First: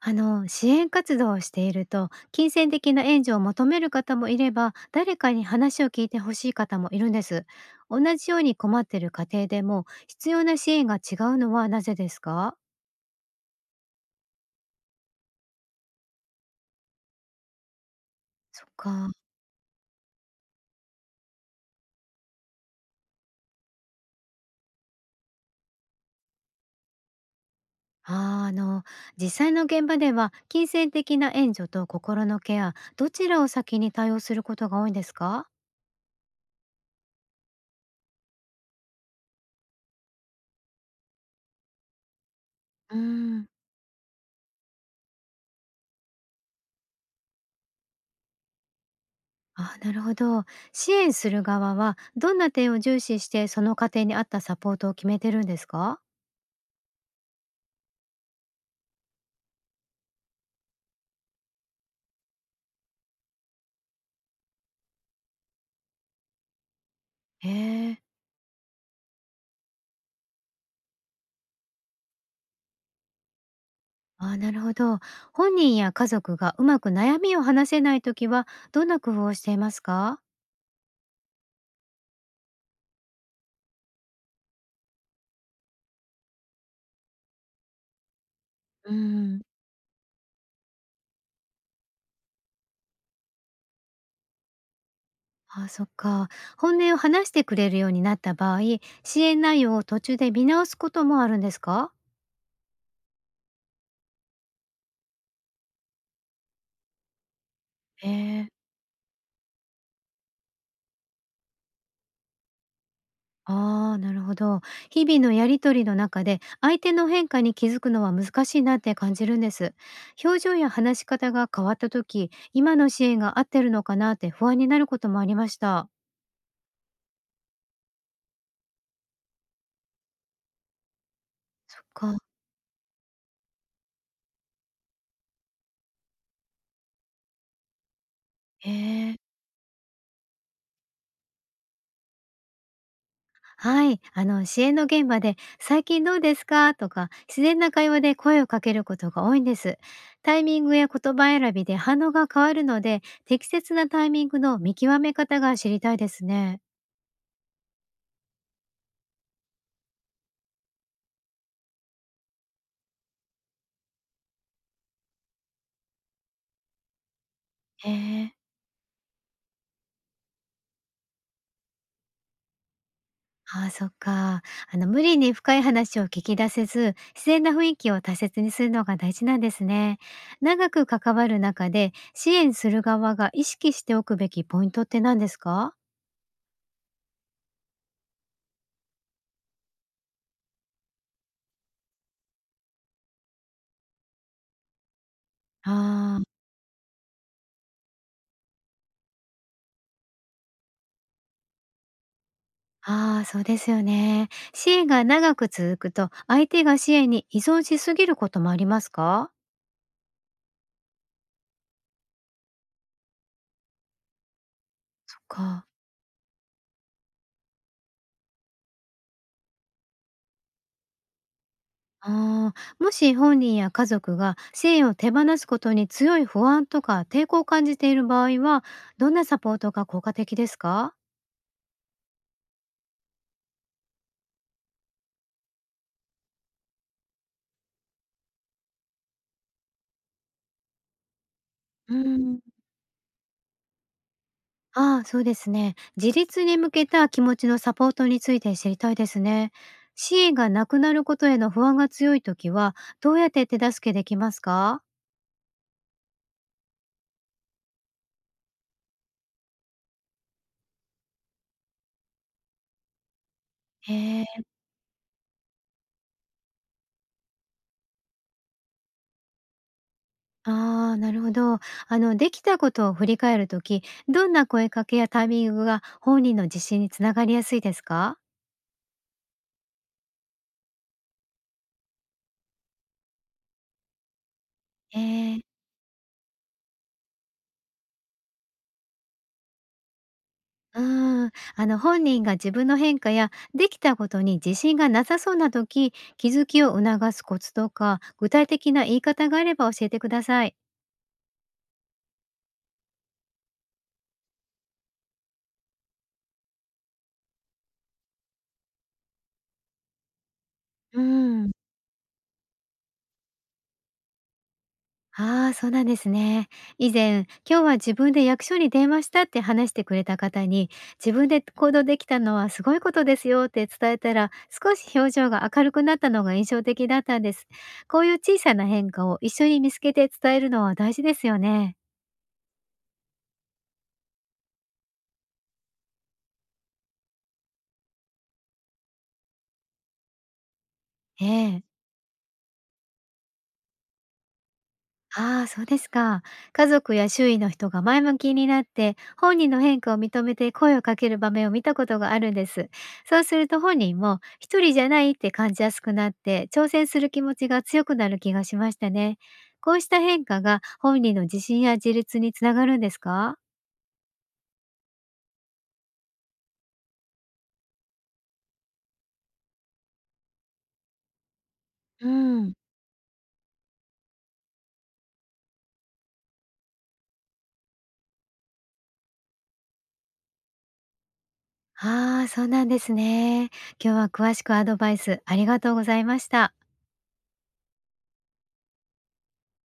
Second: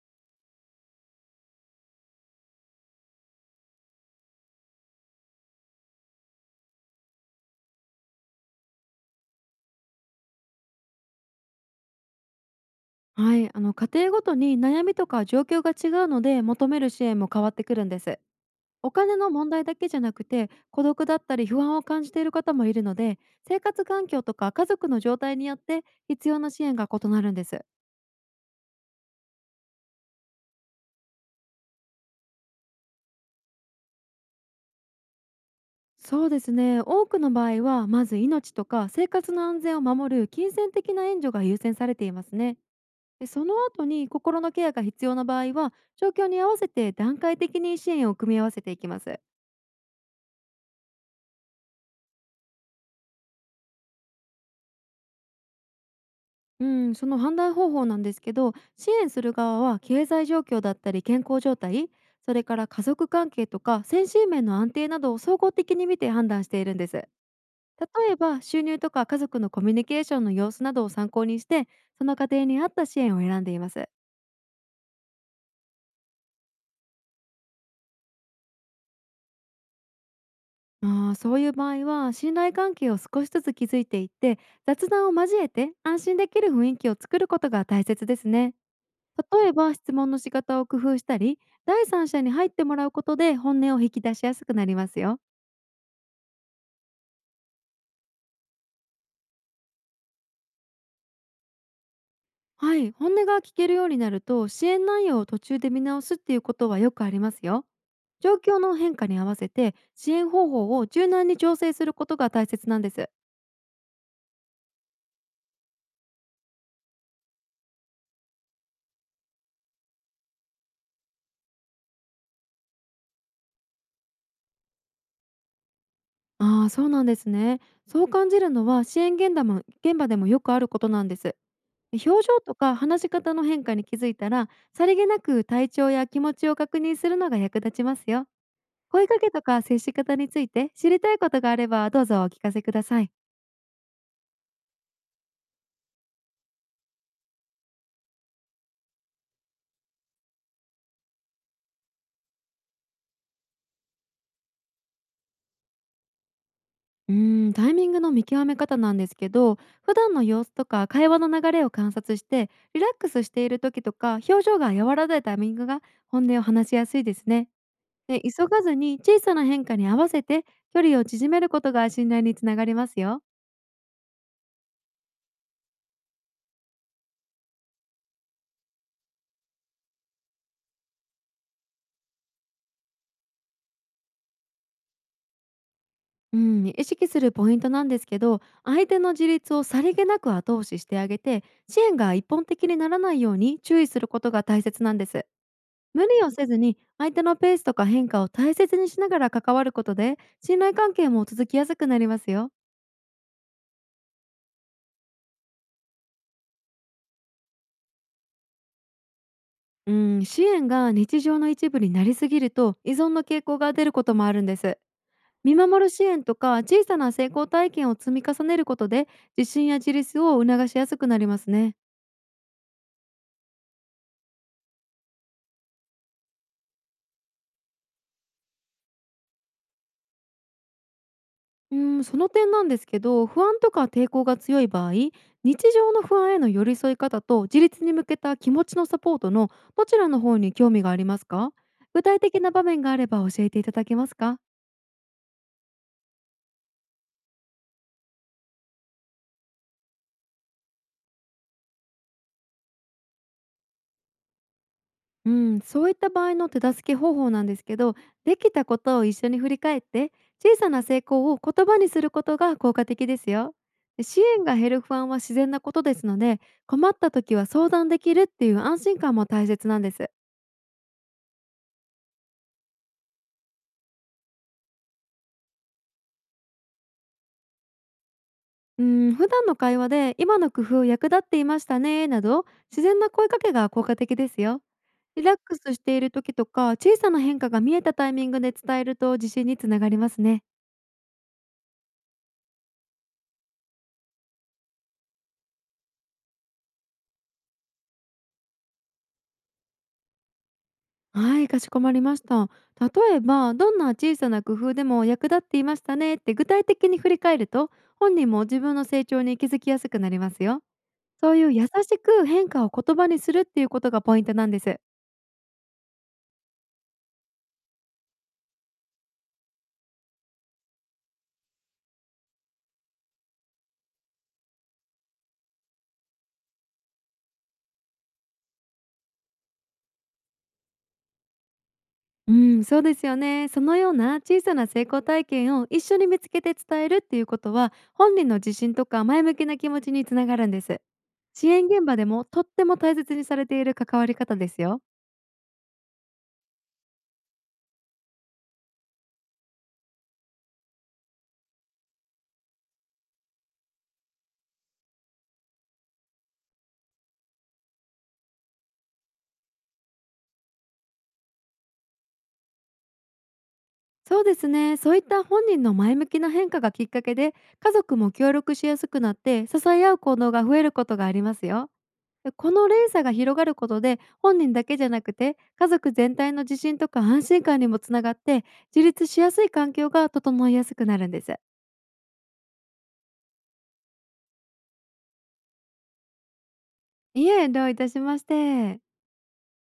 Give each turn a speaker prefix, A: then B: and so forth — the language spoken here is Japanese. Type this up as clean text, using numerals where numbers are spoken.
A: 支援活動をしていると金銭的な援助を求める方もいれば誰かに話を聞いてほしい方もいるんです。同じように困っている家庭でも必要な支援が違うのはなぜですか？
B: はい、家庭ごとに悩みとか状況が違うので求める支援も変わってくるんです。
A: そっ
B: お
A: か。
B: 金の問題だけじゃなくて孤独だったり不安を感じている方もいるので、生活環境とか家族の状態によって必要な支援が異なるんです。
A: あーあの実際の現場では金銭的な援助と心のケアどちらを先に対応することが多いんですか？
B: そうですね、多くの場合はまず命とか生活の安全を守る金銭的な援助が優先されていますね。
A: うー
B: で、
A: ん。
B: その後に心のケアが必要な場合は、状況に合わせて段階的に支援を組み合わせていきます。
A: なるほど。支援する側はどんな点を重視してその家庭に合ったサポートを決めてるんですか？
B: うん、その判断方法なんですけど、支援する側は経済状況だったり健康状態、それから家族関係とか先進面の安定などを総合的に見て判断しているんです。例
A: へえ。
B: えば収入とか家族のコミュニケーションの様子などを参考にして、その家庭に合った支援を選んでいます。
A: ああ、なるほど。本人や家族がうまく悩みを話せないときは、どんな工夫をしていますか？
B: あーそういう場合は、信頼関係を少しずつ築いていって、雑談を交えて安心できる雰囲気を作ることが大切ですね。
A: うん。
B: 例えば質問の仕方を工夫したり、第三者に入ってもらうことで本音を引き出しやすくなりますよ。
A: ああ、そっか。本音を話してくれるようになった場合、支援内容を途中で見直すこともあるんですか？
B: はい、本音が聞けるようになると、支援内容を途中で見直すっていうことはよくありますよ。
A: え
B: 状
A: え。
B: 況の変化に合わせて支援方法を柔軟に調整することが大切なんです。
A: ああ、なるほど。日々のやり取りの中で、相手の変化に気づくのは難しいなって感じるんです。表情や話し方が変わったとき、今の支援が合ってるのかなって不安になることもありました。
B: ああー、そうなんですね。そう感じるのは、支援現場現場でもよくあることなんです。
A: そっ
B: 表
A: か。
B: 情とか話し方の変化に気づいたら、さりげなく体調や気持ちを確認するのが役立ちますよ。声
A: へえ。
B: かけとか接し方について知りたいことがあれば、どうぞお聞かせください。
A: はい、支援の現場で「最近どうですか？」とか自然な会話で声をかけることが多いんです。タイミングや言葉選びで反応が変わるので適切なタイミングの見極め方が知りたいですね。
B: うーん、タイミングの見極め方なんですけど、普段の様子とか会話の流れを観察して、リラックスしている時とか、表情が和らいだタイミングが本音を話しやすいですね。
A: へ
B: で、
A: え。
B: 急がずに小さな変化に合わせて距離を縮めることが信頼につながりますよ。
A: ああ、そっか。無理に深い話を聞き出せず自然な雰囲気を大切にするのが大事なんですね。長く関わる中で支援する側が意識しておくべきポイントって何ですか？
B: うん、意識するポイントなんですけど、相手の自立をさりげなく後押ししてあげて、支援が一本的にならないように注意することが大切なんです。無
A: ああ
B: 理を
A: ー。
B: せずに相手のペースとか変化を大切にしながら関わることで、信頼関係も続きやすくなりますよ。
A: ああ、そうですよね。支援が長く続くと、相手が支援に依存しすぎることもありますか？
B: うん、支援が日常の一部になりすぎると依存の傾向が出ることもあるんです。
A: そっ
B: 見
A: か。
B: 守る支援とか小さな成功体験を積み重ねることで、自信や自立を促しやすくなりますね。
A: ああ。もし本人や家族が支援を手放すことに強い不安とか抵抗を感じている場合は、どんなサポートが効果的ですか？
B: うん、その点なんですけど、不安とか抵抗が強い場合、日常の不安への寄り添い方と、自立に向けた気持ちのサポートの、どちらの方に興味がありますか？
A: う
B: 具体
A: ん。
B: 的な場面があれば教えていただけますか？
A: ああ、そうですね。自立に向けた気持ちのサポートについて知りたいですね。支援がなくなることへの不安が強いときは、どうやって手助けできますか？
B: うん、そういった場合の手助け方法なんですけど、できたことを一緒に振り返って、小さな成功を言葉にすることが効果的ですよ。
A: へ
B: で、支
A: え。
B: 援が減る不安は自然なことですので、困った時は相談できるっていう安心感も大切なんです。
A: ああ、なるほど。できたことを振り返るとき、どんな声かけやタイミングが本人の自信につながりやすいですか？
B: うん、普段の会話で「今の工夫役立っていましたね」など、自然な声かけが効果的ですよ。リラ
A: え
B: ッ
A: え。
B: クスしている時とか、小さな変化が見えたタイミングで伝えると自信につながりますね。
A: うーん、本人が自分の変化やできたことに自信がなさそうなとき気づきを促すコツとか、具体的な言い方があれば教えてください。
B: はい、かしこまりました。例えば「どんな小さな工夫でも役立っていましたね」って具体的に振り返ると、本人も自分の成長に気づきやすくなりますよ。
A: う
B: そうい
A: ん。
B: う優しく変化を言葉にするっていうことがポイントなんです。
A: ああ、そうなんですね。以前、今日は自分で役所に電話したって話してくれた方に、自分で行動できたのはすごいことですよって伝えたら、少し表情が明るくなったのが印象的だったんです。こういう小さな変化を一緒に見つけて伝えるのは大事ですよね。
B: うん、そうですよね。そのような小さな成功体験を一緒に見つけて伝えるっていうことは、本人の自信とか前向きな気持ちにつながるんです。支
A: ええ。
B: 援現場でもとっても大切にされている関わり方ですよ。
A: ああ、そうですか。家族や周囲の人が前向きになって、本人の変化を認めて声をかける場面を見たことがあるんです。そうすると本人も一人じゃないって感じやすくなって、挑戦する気持ちが強くなる気がしましたね。こうした変化が本人の自信や自立につながるんですか？
B: そうですね。そういった本人の前向きな変化がきっかけで、家族も協力しやすくなって、支え合う行動が増えることがありますよ。
A: う
B: で、こ
A: ん。
B: の連鎖が広がることで、本人だけじゃなくて、家族全体の自信とか安心感にもつながって、自立しやすい環境が整いやすくなるんです。
A: ああ、そうなんですね。今日は詳しくアドバイスありがとうございました。
B: いえ、どういたしまして。